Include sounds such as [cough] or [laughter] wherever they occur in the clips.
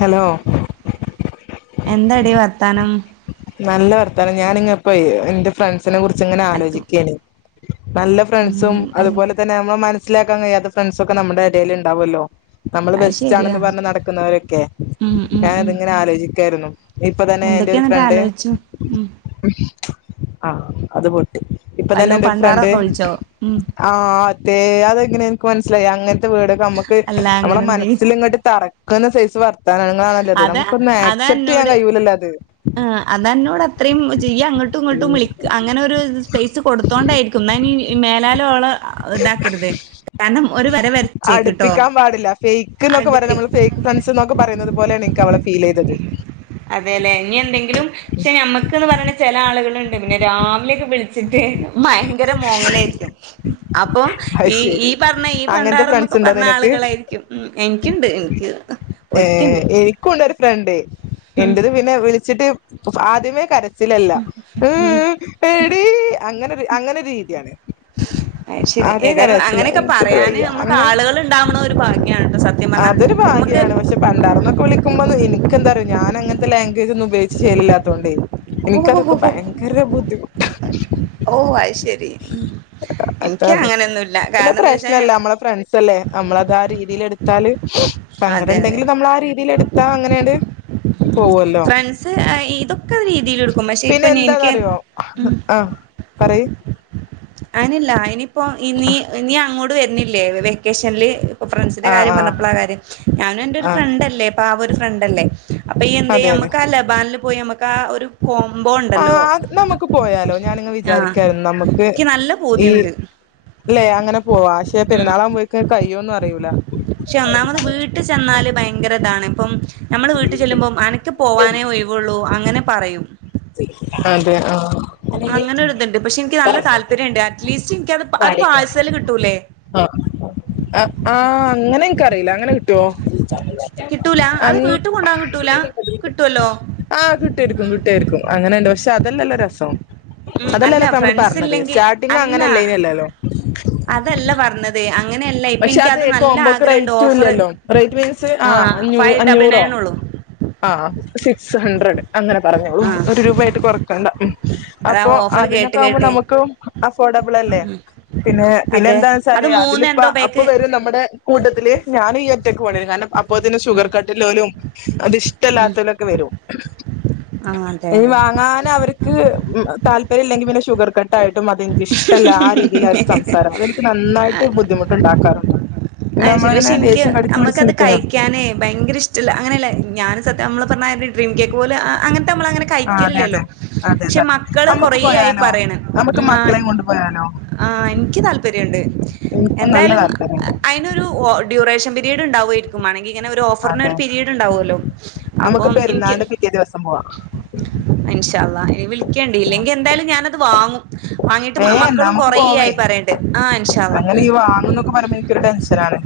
Hello എന്താടി വർത്താനം നല്ല വർത്താനം ഞാാനിങ്ങപ്പോ എന്റെ ഫ്രണ്ട് സിനെ കുറിച്ച്ങ്ങന അനക്ക് ആലോചിക്കാണ്. നല്ല ഫ്രണ്ട്സും ഉം അത് അതുപോലെ തന്നെ നമ്മ മ മൻസ്സ്ലാക്കൻ കഴിയാത്ത ഫ്രണ്ട്സൊക്കെ നമ്മ്ടെ എടേല് ഇ ണ്ടാവോല്ലോ. നമ്മള് ശരിയാ ബെസ്റ്റാണെന്ന് പറഞ്ഞ് നടക്കുന്നവരൊക്കെ ഉം ഉം ഉം ഞാനത് ങ്ങനെ ആലോചിക്കായിരുന്നു. ഇപ്പൊ തന്നെ എന്റെ ഒരു ഫ്രണ്ട് താലോയ്ച്ചും ഉം. ആ അത്പോ ഇപ്പൊ തന്നെ വല്ലോ എന്റെ ഒരു ഫ്രണ്ട് പണ്ടാറൊക്കെ വിളിച്ചോ ഉം ആ തെ അതെങ്ങനെ ക്ക്‌ മനസിലായി അങ്ങ ടൊക്കെ നമ്മുക്ക് അല്ല നമ്മളെ അങ്ങനെ എന്തെങ്കിലും മനസില് ഇങ്ങട് തറക്കണ സുവർ താരണങ്ങളാണല്ലാത അതാ നുക്കൊന്ന അതാ അക്സെപ്റ്റ് ചെയ്യാൻ എന്നോട് കഴിയുല്ല ല്ലാത് ആ അത എന്നോട് അത്രയും ചെയ്യ അങ്ങോട്ടും ഇങ്ങോട്ടും വിളി അങ്ങനെ ഒരു സ്പേസ് കൊടുത്തോണ്ടായിരിക്കും ഞാൻ മേലാലോള ഇതാക്കരുത് കാരണം ഒരു വര വരച്ചേക്കട്ടോ അടുപ്പിക്കാൻ പാടില്ല ഫേക്ക് എന്നൊക്കെ അടു പറയാം നമ്മള് ഫേക്ക് ഫ്രണ്ട്സ് എന്നൊക്കെ പറയുന്നത് പോലെയാണ് എനിക്ക് ഫീൽ ലേയ്തത് എന്തെങ്കിലും പക്ഷെ ഞമ്മക്ക്ന്ന് പറഞ്ഞുന്ന ചില ആളുകളുണ്ട് പിന്നെ രാവിലെയൊക്കെ വിളി വച്ചിട്ട് ഭയങ്കര മോങ്ങലായിരിക്കും അപ്പൊ അത് ഈ ശരി ഈ പറഞ്ഞ ഈ അങ്ങനത്തെ പണ്ടാറ ഫ്രണ്ട്സ് എന്നൊക്കെ ഉണ്ടോ പറഞ്ഞ നിനക്ക് ആളുകളായിരിക്കും ഉ എനിക്കുണ്ട് എനിക്ക് ഒരുത്തിണ്ട് രണ്ട് ഉം എന്റത് പിന്നെ വിളിച്ചിട്ട് ആദ്യവേ കര ത്തിലല്ല ഉം അങ്ങനെ അങ്ങനൊരു രീതിയാണ് അത് ശരി ആദ്യങ്ങനെ ഏതായാലും ചാരിച്ചില്ല അങ്ങനെയൊക്കെ എനക്കിത് പറയാന് വയ്യ നമുക്ക് അങ്ങനെ ആളുകൾ ഉണ്ടാവണ ഒരു ഭാഗ്യാണ് ട്ടോ സത്യം പറഞ്ഞാ അതൊരു നമുക്ക് ഭാഗ്യാണ് പക്ഷെ പണ്ടാർന്നൊക്കെ വിളിക്കുമ്പോ എനി ഇക്കെന്താറിയോ ഞാൻ അങ്ങത്തെ ലാംഗ്വേജ് ഒന്നും ഉപയോഗിച്ച് ചേലില്ലാത്തോണ്ടേ ഓ എനിക്ക് ഹോ അതൊക്കെ ഹോ ഭയങ്കര ബുദ്ധിമു ഓ അ ശരി ഉ എനിക്ക് അതാണ് അങ്ങനെയൊന്നുംല്ല കാരണം എന്താ വെച്ചാ ല്ലേ നമ്മളത് ആ രീതിൽ എടുത്താല് സങ്കടം അതെ അതെ ഉണ്ടെങ്കിലും നമ്മൾ ആ രീതിൽ എടുത്താ അങ്ങനെയാണ് ഉ ഫ്രണ്ട്സ് ഇതൊക്കെ രീതിൽ എടുക്കും പക്ഷെ പിന്നെ ഇപ്പൊ എനിക്ക് എന്താന്നറിയോ ആഹ് പറയ് അയിനല്ല അയിനി ഇപ്പൊ ഇനി ഇനി അങ്ങോട്ട് ട്ട് വരുന്നില്ലേ വെക്കേഷൻൽ ഇപ്പൊ ഫ്രണ്ട്സിന്റെ ആഹ് കാര്യം ആഹ് പറഞ്ഞപ്പോ ആ കാര്യം ഞാനും എന്റെ രു ആഹ് ഫ്രണ്ട്ല്ലേ പ്പ ആ ഒരു ഫ്രണ്ട്ല്ലേ അപ്പൊ അതെ ഇയ്യെന്തേയ്യ അതെ അമ്മക്കാലബാനില് പോയി അമ്മ ഒരു പോം ആ അത് നമുക്ക് പോയാലോ ഞാനിങ്ങ് ആഹ് വിചാരിക്കായിരുന്നു നമ്ക്ക് എനിക്ക് നല്ല ഈ പൂതിയുണ്ട് അല്ലെ അങ്ങനെ പോവാ പക്ഷെ ഉം പെരുന്നാളാവുമ്പോയിക്ക് കയ്യോന്നും അറിയില താണ് ഇപ്പം നമ്മള് വീട്ടിൽ ചെല്ലുമ്പം അനക്ക് പോവാനേ ഒഴിവുള്ളൂ അങ്ങനെ പറയും അതെ ആഹ് അങ്ങനെയൊരു ഇതുണ്ട് പക്ഷെ എനിക്ക് നല്ല താല്പര്യമുണ്ട് അറ്റ്ലീസ്റ്റ് എനിക്കത് അത് പാഴ് സല് കിട്ടൂല്ലേ ആഹ് ആഹ് അങ്ങനെ എനിക്കറിയില്ല അങ്ങനെ കിട്ടുമോ കിട്ടൂല അത് വീട്ടിൽ കൊണ്ടോവൻ കിട്ടൂല കിട്ടൂല്ലോ അങ്ങനെയുണ്ട് പക്ഷെ അതല്ലല്ലോ രസം ഉം അല്ല അതല്ലല്ലോ ഇപ്പ നമ്മള് ഫ്രണ്ട്സ് പറഞ്ഞത് ഇല്ലെങ്കിൽ സ്റ്റാർട്ടിങ് അല്ല അങ്ങനെല്ലേനല്ലല്ലോ അതല്ല പറഞ്ഞത് അങ്ങനെയല്ല ഇപ്പൊ പക്ഷെ അത് എനിക്കത് നല്ല കോമ്പോക്ക് ആഗ്രഹണ്ട് റേറ്റും ഓഫറ് ഇല്ലില്ലോ റേറ്റ് മീൻസ് ആ ആഹ് ഫൈവ് ഡബിൾ അഞ്ഞൂറോ നയൻ ഉള്ളൂ ആ സിക്സ് ഹഡ്രഡ് അങ്ങനെ പറഞ്ഞോളൂ ആഹ് ഒരു രൂപ ആയിട്ട് കൊറക്കണ്ട മ് അതാ അപ്പൊ ഓഫർ കേട്ട് അതിനൊക്കെ ആകുമ്പോൾ കേട്ടെ നമുക്കും അഫോർഡബിൾ അല്ലേ പിന്നെ പിന്നെ അതെ എന്താന്ന് അത് വെച്ചാല് അതില് മൂന്ന് അപ്പ എന്തോ അപ്പൊ പേക്ക് വരും നമ്മുടെ കൂട്ടത്തില് ഞാൻ ഈ ഒറ്റക്ക് പോണ്ടിവരും കാരണം ഇപ്പോ തന്നെ ഷുഗർ കട്ടിലലും ഉം അത്ഷ്ടമല്ലാത്തലും ഒക്കെ വരും ആഹ് അതെ ഇനി അതെ വാങ്ങാൻ അവർക്ക് താല്പര്യ ഇല്ലെങ്കിൽ പിന്നെ ഷുഗർ യിട്ടും അതെനിക്ക് ഇഷ്ടല്ല ആ രീതിയിൽ അവർ സംസാരം അതെനിക്ക് നന്നായിട്ട് ബുദ്ധിമുട്ട അ ശരി പക്ഷെ എനിക്ക് ദേഷ്യം കടിച്ചു പിടിച്ച് നമ്മുക്കത് നിൽക്കുന്നുണ്ട് കഴിക്കാനേ ഭയങ്കര ഇഷ്ടല്ല അങ്ങനെയല്ല ഞാൻ സത്യം നമ്മള് പറഞ്ഞ ഡ്രീം കേക്ക് പോലെ അങ്ങനെ നമ്മള അങ്ങനെ ആ അതെ അതെ കഴിക്കലില്ലല്ലോ അതെ പക്ഷെ സത്യം മക്കള് കൊറ നമ്മുക്ക് ആയി പോയാലോ പറയണ് നമുക്ക് ഉ ആ മക്കളെയും കൊണ്ടു പോയാലോ ആ എനിക്ക് താല്പര്യം രിണ്ട് എനിക്കും നല്ല എന്തായാലും താല്പര്യമുണ്ട് അയ്നൊരു ഡ്യൂറേഷൻ പീരിയഡ് ഇണ്ടാവും പോയിക്കുമാണങ്കിൽ ഇങ്ങനെ ഒരു ഓഫറിന് ഒരു അതെ പീരീഡ് ഉണ്ടാവല്ലോ അപ്പൊ നമുക്ക് എനിക്ക് പെരുന്നാളിന്റെ പിറ്റേ ദിവസം പോവാം ഇന്ഷാ അല്ലാഹ് വിളിക്കേണ്ട ഇല്ലെങ്കിൽ എന്തായാലും ഞാനത് വാങ്ങും വാങ്ങിട്ട് ഏ മക്കളും നമുക്ക് കൊറേ പോവേ ആയി പറയണ്ട് ആഹ് ഇൻഷാ അള്ളാ അങ്ങനെ ഈ വാങ്ങന്നൊക്കെ പറയുമ്പ എനിക്ക് കഒരു ടെൻഷനാണ്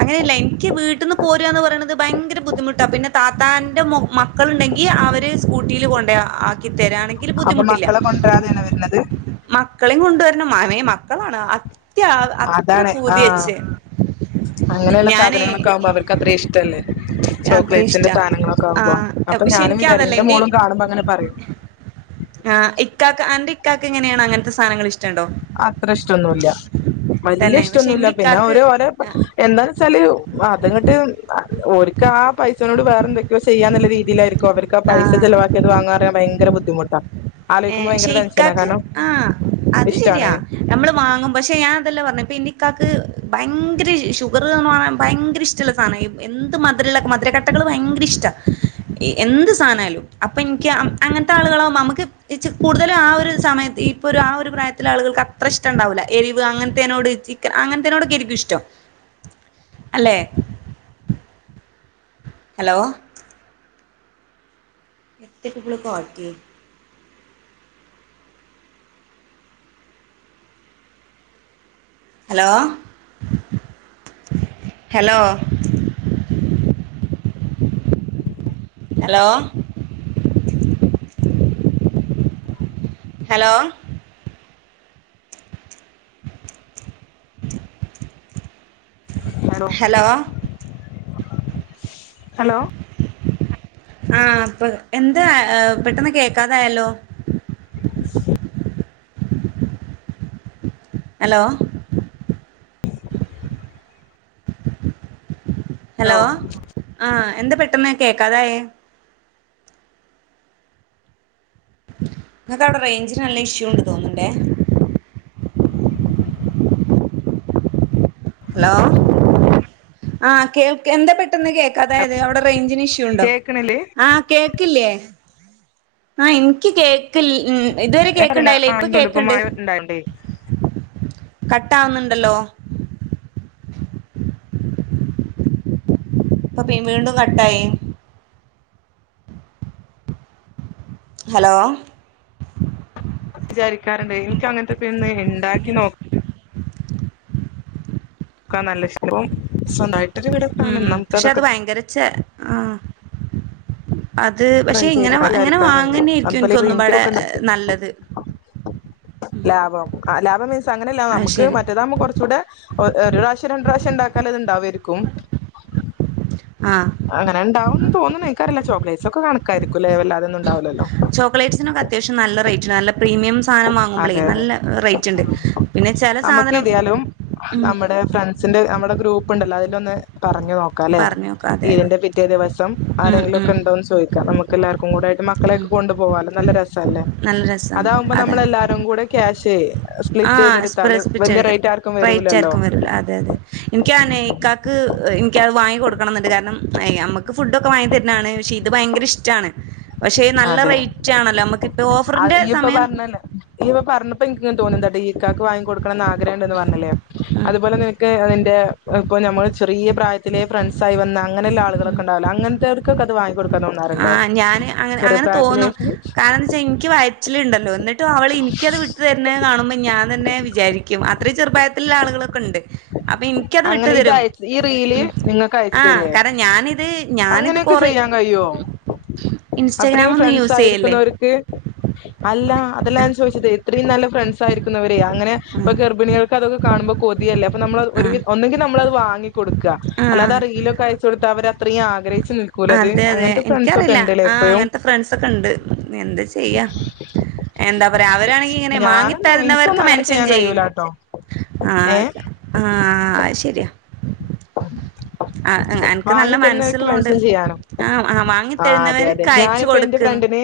അങ്ങനെയല്ല എനിക്ക് വീട്ടിൽന്ന് പോരന്ന് പറയണത് ഭയങ്കര ബുദ്ധിമുട്ടാ പിന്നെ താത്താന്റെ മോ മക്ക മക്കളുണ്ടെങ്കിൽ അവര് സ്കൂട്ടിൽ കൊ ആ [unintelligible] അപ്പൊ മക്കളെ കൊണ്ടുവരാതെയാണ് വരുന്നത് മക്കളെയും കൊണ്ടുവരുന്ന മമേ മക്കളാണ് അത്ര അതാണ് പൂതി ആഹ വെച്ച് അങ്ങനെയുള്ള സാധനങ്ങളൊക്കെ ആകുമ്പോ അവർക്ക് അത്രയും ഇഷ്ടല്ലേ അത്ര ചോക്ലേറ്റ്സിന്റെ ഇഷ്ടാ സാധനങ്ങളൊക്കെ ആ ആകുമ്പോ അപ്പൊ പക്ഷെ ഞാനും എനിക്ക് വിചാരിക്കും അതല്ല എന്റെ മോളും കാണുമ്പോ അങ്ങനെ പറയും ആ ഇക്ക ആ കാക്കക്ക് എനെയോങ്ങനത്തെ സധനങ്ങ ഇഷ്ടുണ്ടോ അത്ര ഇഷ്ടൊന്നുവില്ല വലിയ തന്നെ പക്ഷെ ഇഷ്ടൊന്നുമല്ല എന്റെ പിന്നെ ഇക്കാക്ക് ഒരു ഓര എന്താന്ന് വെച്ചാല് അതങ്ങോട്ട് ഒക്ക് ആ പൈസനോട് വേ ോ ചെയ്യാ എന്ന രീതിയിലായിരുന്നു അവക്ക് പസ ആ ചിലവാക്കിത് വാങ്ങാൻറാൻ ഭയങ്ക ബുദ്ധിമു് ത്ത ഏ ശക്കാക്ക് ആഹ അത് രി ഇഷ്ടാണ് നമ്മള് വാങ്ങും പക്ഷെ ഞാൻതല്ല പറ എക്ക് ഭയര ഭയങ്കര ഷുഗർന്ന് പറ ഭയങ്കര ഇഷ്ടുള്ള സാധനം എന്ത് മധുര മധുരക്കെട്ടകള് ഭയങ്കര ഇഷ്ട എന്ത് സാധനാലും അപ്പൊ എനിക്ക് അങ്ങനത്തെ ആളുകളാകുമ്പ നമുക്ക് ചച്ചി കൂടുതലും ആ ഒരു സമയത്ത് ഇപ്പൊ ഒരു ആ ഒരു പ്രായത്തിലെ ആളുകൾക്ക് അത്ര ഇഷ്ടം ഉണ്ടാവൂില്ല എരിവ് അങ്ങനത്തേനോട് ചിക്കൻ അങ്ങനത്തേനോടൊക്കെ ആരിക്കും ഇഷ്ടം അല്ലെ ഹലോ എത്രട്ടബളക്കവാറ്റി hello hello hello hello hello hello ആപ്പ എന്താ പെട്ടെന്ന് കേക്കാതായാലോ ഹലോ ഹലോ ആ എന്ത് പെട്ടെന്ന് കേക്കാതായെ നിങ്ങക്ക് അവിടെ റേഞ്ചിന് നല്ല ഇഷ്യൂ ഉണ്ട് തോന്നണ്ടേ ഹലോ ആ കേൾക്കാ എന്താ പെ പെട്ടന്ന് കേക്കതായത് അവിടെ റേഞ്ചിന് ഇഷ്യൂ ഉണ്ടോ കേക്കണില്ലേ ആഹ് കേക്കില്ലേ ആ എനിക്ക് കേ കേക്ക് ഇതുവരെ അറിയില്ല കേക്കണണ്ടായില്ലേ ആ ഇപ്പൊ ഇപ്പ കേക്കണണ്ട് മഴ ഉണ്ടായോണ്ടേ കട്ടാവുന്നുണ്ടല്ലോ അപ്പൊ പി വീണ്ടും കട്ടായി ഹലോ വിചാരിക്കാറുണ്ട് എനിക്ക അങ്ങനത്തെ പിന്ന് ഉണ്ടാക്കി നോക്ക ക്ക നല്ല ഇഷ്ടവും സ്വന്തവായിട്ട ഉം പക്ഷെ അത് ഭയങ്കരച്ച ആ ട്ര ഇങ്ങനെ ഇങ്ങനെ ചെയ്രിക്കാറുണ്ട് വാങ്ങന്നെയായിരിക്കും അതുപോലെ എനിക്കൊന്നും പാടെ ക്കണ്ട നല്ലത് ലാഭം ആ ലാഭം വ അങ്ങനെയല്ല അത് നമുക്ക് ശരി മറ്റതാകുമ്പോ കുറച്ച കൂടെ ഒരു പ്രശ്യം രണ്ട പ്രാവശ്യം ഉണ്ടാക്കാൻ ഇതുണ്ടാവും ക്കും ആ അങ്ങനെ ഉണ്ടാവുംന്ന് തോന്ന്ണ് ഇൻക്കറീല്ല ചോക്ലേറ്റ്സ് ക്കെണക്കാരിക്കുല്ലേ വല്ലതെന്നുൺ ചോക്ലേറ്റ്സിനൊക്കെ അത്യാവശ്യം നല്ല റേറ്റ് നല്ല പ്രീമിയം സ് സാനം വാങ്ങുമ്പളേ അതെ അതെ നല്ല റേറ്റ് ആ ഇണ്ട് പിന്നെ ചെല നമുക്ക് സാധനം ഏതായാലും ഉം ഗ്രൂപ്പിണ്ടല്ലോ അതിലൊന്ന് പ റഞ് നോക്കാല്ലേ പറഞ്ഞോക്ക അതെ അതെ ഈദിന്റെ പിറ്റേ ദിവസം ഉം ആരെങ്കിലും ഒക്കെ ഉം ഉണ്ടോന്ന് ചോദിക്കാം നമുക്ക് എല്ലർക്കും കൂടെ ആയിട്ട് ഉം മക്കളെക്കെ കൊണ്ടു പോകാല്ലോ നല്ല രസല്ലേ അല്ലേ നല്ല അതാ രസമാണ് അതെ നമ്മളല്ലാരും കൂടെ ക്യാഷേയ് ആ [unintelligible] റേറ്റ് വരൂലല്ലോ ആർക്കും വരൂല്ല അതെ അതെ ഇൻക്ക് ആനയ്ക്കാക്ക് ഇൻക്കത് വാങ്ങി കൊടുക്കണംണ്ട് കാരണം അമ്മക്ക് ഫുഡൊക്കെ വാങ്ങി തര്നാണ് പക്ഷെ ഇത് ഭയങ്കര ഇഷ്ടാണ് പക്ഷേ നല്ല റേറ്റ് ആണല്ലോ നമ്മുക്ക് ഇപ്പ ഓഫ് അഹ് ഇയ്യിപ്പൊ പറഞ്ഞല്ലേ ഇയ്യ് പർ ഞപ്പ ഇൻകിങ്ങനെ തോന്ന ന്താട്ടി ഇക്കാക്ക് വാങ്ങികൊട് ണം ന്ന് ആഗ്രഹണ്ട് ന്ന് പർഞ്ഞിലെ ഉം അത്പോലെ നിനക്ക് [unintelligible] ഇപ്പൊ നമ്മൾ ചെറിയ പ്രായത്തിലെ ഫ്രൻസായി വന്ന അങ്ങനെള്ളാളുകളൊക്കെ ഉണ്ടാവൂലെ അങ്ങൻത്തോർക്കൊക്ക ത് വാങ്ങിവാങ്ങി കൊട് ആഹ് ഞാന് അങ്ങനെ അങ്ങനെ തോന്നും കാരണംച്ചാ ഇന്ക്ക് ക്ക് വൈറ്റ്ല്ണ്ടല്ലോ ന്നിട്ടും അവള് ഇന്ക്കത് വിട്ട് തർന്നെ കാണുമ്പോ ഞാൻ തന്നെ വിചാരിക്കും അ ത്രീ ചെറുപ്രായത്തില്ള്ള ആളുകളൊക്കെണ്ട് അപ്പൊ ഇന്ക്കത് അങ്ങനെ ഇത് വിട്ടുതരും അയച്ച് ഈ റീല് ഉം നിങ്ങൾക്ക് അയച്ചു ആഹ് തരേ കാരണം ഞാനിത് ഞാനിത് അങ്ങനെയൊക്കെ കൊറെ ചെയ്യാൻ കഴിയോ ഇൻസ്റ്റാഗ്രാം അത്രയും ഒന്നും ഫ്രണ്ട്സ് യൂസ് ചെയ്യല്ലേ ആയിരിക്കുന്നോർക്ക് അല്ല അതല്ലാ ൻ ചോയ്ച്ചത്. ത്രീം നല്ല ഫ്രണ്ട്സായിരിക്കുന്നവര് അങ്ങനെ പ്പൊ ഗർഭിണികൾക്കതൊക്കെ കാണുമ്പോ കൊതിയല്ലേ അപ്പൊ നമ്മളഹ് ഒരു ആഹ് ഒന്നെങ്കിൽ നമ്മൾത് വാങ്ങിക്കൊടു ക്ക ആഹ് അല്ലാതെ ആ റീലൊക്കെ അയച്ച് കൊടുത്തവര ത്രീ ആഗ്രഹി അതെ അതെ ഇൻക്കറീല്ല ആഹ് എപ്പോഴും അങ്ങൻത്തെ ഫ്രണ്ട്സൊക്കെ ണ്ട്. എന്ത ചെയ്യാ എന്താ പറയാ അവരാണെങ്കി ഇങ്ങനെ മാങ്ങി ഞാനൊന്നും തർണവർക്ക് എനിക്കൊന്നും അങ്ങനെ മെൻഷൻ ചെയ്യാൻ ചെയ്യ് കഴിയൂലാട്ടോ ഏഹ് ആഹ് ആ അഹ്ശരിയാ. അനക്ക് നല്ല വാങ്ങി തർണവർക്ക് മനസ്സുള്ളോണ്ട് മെൻഷൻ ചെയ്യാനോ ആ വാങ്ങി ആ അതെ അതെ തരുന്നവർക്ക് അയച്ചു ഞാനിപ്പോ എന്റെ കൊടുക്ക്ന്ന് ഫ്രണ്ടിന്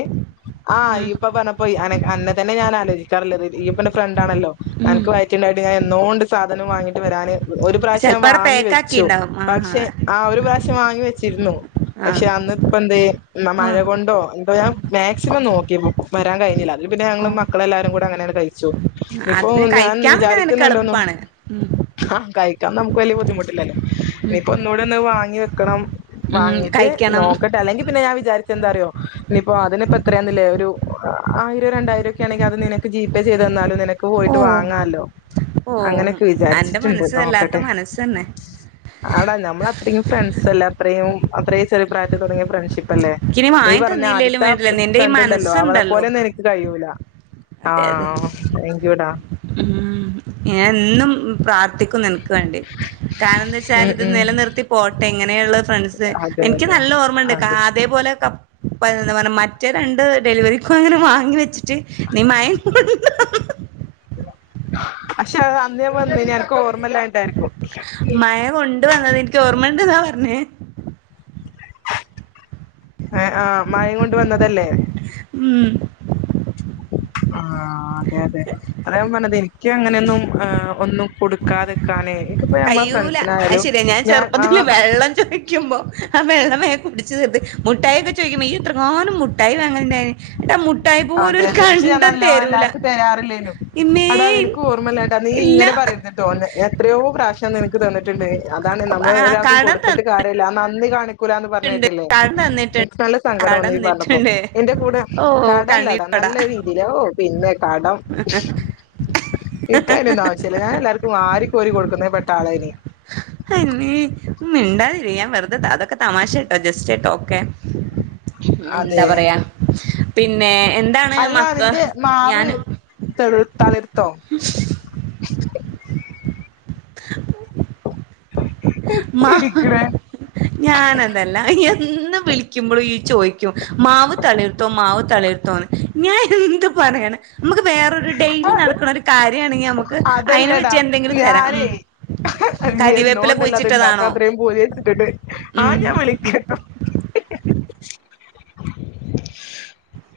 ആ ഉം ഇപ്പൊ പറഞ്ഞപ്പോ അനെ അന്നെ തന്നെ ഞാൻ ആലോയ് [unintelligible] ഇയ്യും പ്പന്റെ ഫ്രണ്ടാണല്ലോ ഉം അൻക്ക് വയറ്റിണ്ടായിട്ട് ഞാൻ എന്നോണ്ട് സാധനം വാങ്ങിട്ട് വരാന് ഒരു പ്രാവ്ശ്യം ചെലപ്പോ അവിടെ വാങ്ങി വെ ച്ചു. പേക്കാക്കിണ്ടാവും ആ പക്ഷെ ആ ഒരു പ്രാവശ്യം വാങ്ങി വെച്ചിരുന്നു. ആ പക്ഷെ അന്ന്പ്പംന്തേ ന്നാ ആ മഴ കൊണ്ടോ ന്തോ ഞാൻ മാക്സിമം നോക്കി വരാൻ കഴിണില്ല തിൽ പിന്നെ ഞങ്ങള് മക്കളെല്ലാരും കൂടെ അങ്ങനാണ്ട് കഴിച്ചു. അത് ഇപ്പോ പിന്നെ ഞാൻ കഴിക്കാൻ പിന്നെ നിനക്ക് വിചാരിക്കുന്നുണ്ടോന്നോ എളുപ്പാണ് ഉം ആ കയി ക്കാം നമുക്ക് വല്ല്യ ബുദ്ധിമുട്ടി ഉം ഇനിപ്പോ ഒന്നൂടൊന്ന് വാങ്ങി വെക്കണം ഉം വാങ്ങീട്ട് കഴിക്കണം നോക്കട്ടെ അല്ലെങ്കി പിന്നെ ഞാൻ വിചാരി ക്കെന്താറിയോ ഇനിയിപ്പോ അതിനിപ്പെത്രേന്ന്ല്ലേ ഒരു ആയിരോ രണ്ടായിരൊക്കെ ആണെങ്കി അത് നിനക്ക് ജീ പേ ചെയ്ത് തന്നാലും നിന ക്ക് ഓ പോയിട്ട് വാങ്ങാലോ ഓ അങ്ങനക്കെ അന്റെ വിചാരിച്ചിട്ട്ണ്ട് മനസ്സ് വല്ലാത്ത നോക്കട്ടെ. മനസ്സന്നെ ആണ് നമ്മളത്രക്കും ഫ്രണ്ട്സല്ലേ അത്രയും യും അത്രേം ചെറ്യേ പ്രായത്തിൽതൊടങ്ങിയ ഫ്രണ്ട്ഷിപ്പ് പ്പല്ലേ എനിക്കിനി നീ വാങ്ങി പറഞ്ഞ തന്നില്ലേലും ആദ്യത്ത വേണ്ടില്ല നിന്റെ ഈ ഫ്രണ്ട് ണ്ടല്ലോ മനസ്സുണ്ടല്ലോ അവളെപ്പോലെന്നും എനിക്ക് കയ്യൂല അതെ അതെ ആതാങ്ക് യു ട ഉം ഞൻ എന്നും പ്രാർ ത്തിക്കും നിൻക്ക് വേണ്ടി കാരണം ന്താച്ചാൽ ഉം ഇത് ഉം നിലനിർത്തി പോട്ടെ ഇങ്ങനെയുള്ള ഫ്രണ്ട്സ് അതെ എനിക്ക് അതെ നല്ല ഓർമ്മണ്ട് കാ അതെ അതേപോലെക്ക് [unintelligible] റ്റേ രണ്ട് ഡെലിവറി ക്ക അങ്ങനെ വാങ്ങി വെച്ചിട്ട് നീ മയ പക്ഷെ അന്നേ വന്നെനു അനക്ക് ഓർമല്ലന് ട്ടാര്ക്കും മഴ കൊണ്ട് വന്നത് എനിക്ക് ഓർമ്മണ്ടെന്നാ പറഞ്ഞേ ആ മയേം കൊണ്ട് വന്നതല്ലേ മ്മ് ആ അതെ അതെ അത ഞാൻ പറഞ്ഞത് എനിക്ക് അങ്ങനെയൊന്നും ഒന്നും കൊടുക്കാതിക്കാനെ കയൂല അയ് ശരിയാ ഞാൻ ആ ചെറുപ്പത്തില് വെള്ളം ചൊയ്ക്കുമ്പോ ആ വെള്ളമയെ കുടിച്ച് തീർത്ത് മുട്ടായി ഒക്കെ ചോയ്ക്കുമ്പോ ഇയ്യ് എത്രങ്ങാനും മുട്ടായി വാങ്ങൽണ്ടായ്ന് ന്ന്ട്ടാ മു അതെ അതെ പക്ഷെ ഞാൻ നല്ലഭാഗം എല്ലാർക്കും തരാറില്ലേനു ഇമ്മേ അതാ നിനക്ക് ഓർമ്മല്ലായിട്ടാ നീ ഇല്ല ഇങ്ങനെ പറേര്ത്ട്ടോ എത്രയോ പ്രാവശ്യം നിന ക്ക് തന്നിട്ടുണ്ട് അതാണ് നമ്മള് ആ ഒരാക്കും കടം കൊടുത്തിട്ട് കാര്യല്ല ന് ഇന്ന് കാണി ക്കൂലാന്ന് തന്നിട്ടുണ്ട് പറഞ്ഞേട്ടില്ലേ കടം എ തന്നിട്ടുണ്ട് ക്സല്ലെ കടം സങ്കടംവന്ന് പറഞ്ഞപ്പോ തന്നിട്ടുണ്ട് എന്റെ കൂടെ ഓ ഇടല്ലടാ കണ്ണീരോട നല്ല രീതിയില ഔ പിന്നെ കടം ഇക്കയിന്റോന്നും ആവശ്യല്ല ഞാൻ എല്ലാർക്കും ആര് കോരി കൊടുക്കുന്നേ പെട്ട ആളന് അമ്മേ മിണ്ടാതിരി ഞാൻ വെറുതെ തതക്കെ തമാശെട്ടോ ജസ് റ്റെ ട്ടോ ഓക്കെ എന്താ അതെ പറയാ പിന്നെ എന്താണ് അല്ല മക്ക നിന്റെ ഞാന് ത്ത ഉ അ ഞാന എന്തല്ല ഇ ഇന്ന് വിളിക്കുമ്പോഴും ഈ ചോയ് മാവ് തളിർത്തോ മാവ് തളിർത്തോന്ന് ഞൻ എ എന്ത്ാ പറയാണ് നമുക്ക് വേറരു ഡെ നടക്ക കാര്യണങ്ക നമക്ക് അതിനെ അതല്ലടാ പറ്റി എന്തെങ്കിലും തരാം ഞാനേ കവപ്പ പോയി അത്ണ്ടാക്ക അത്രേയും പോലെത്തിട്ടുണ്ട് ആ ഉം ഞാൻ വിളിക്കട്ടോ [unintelligible]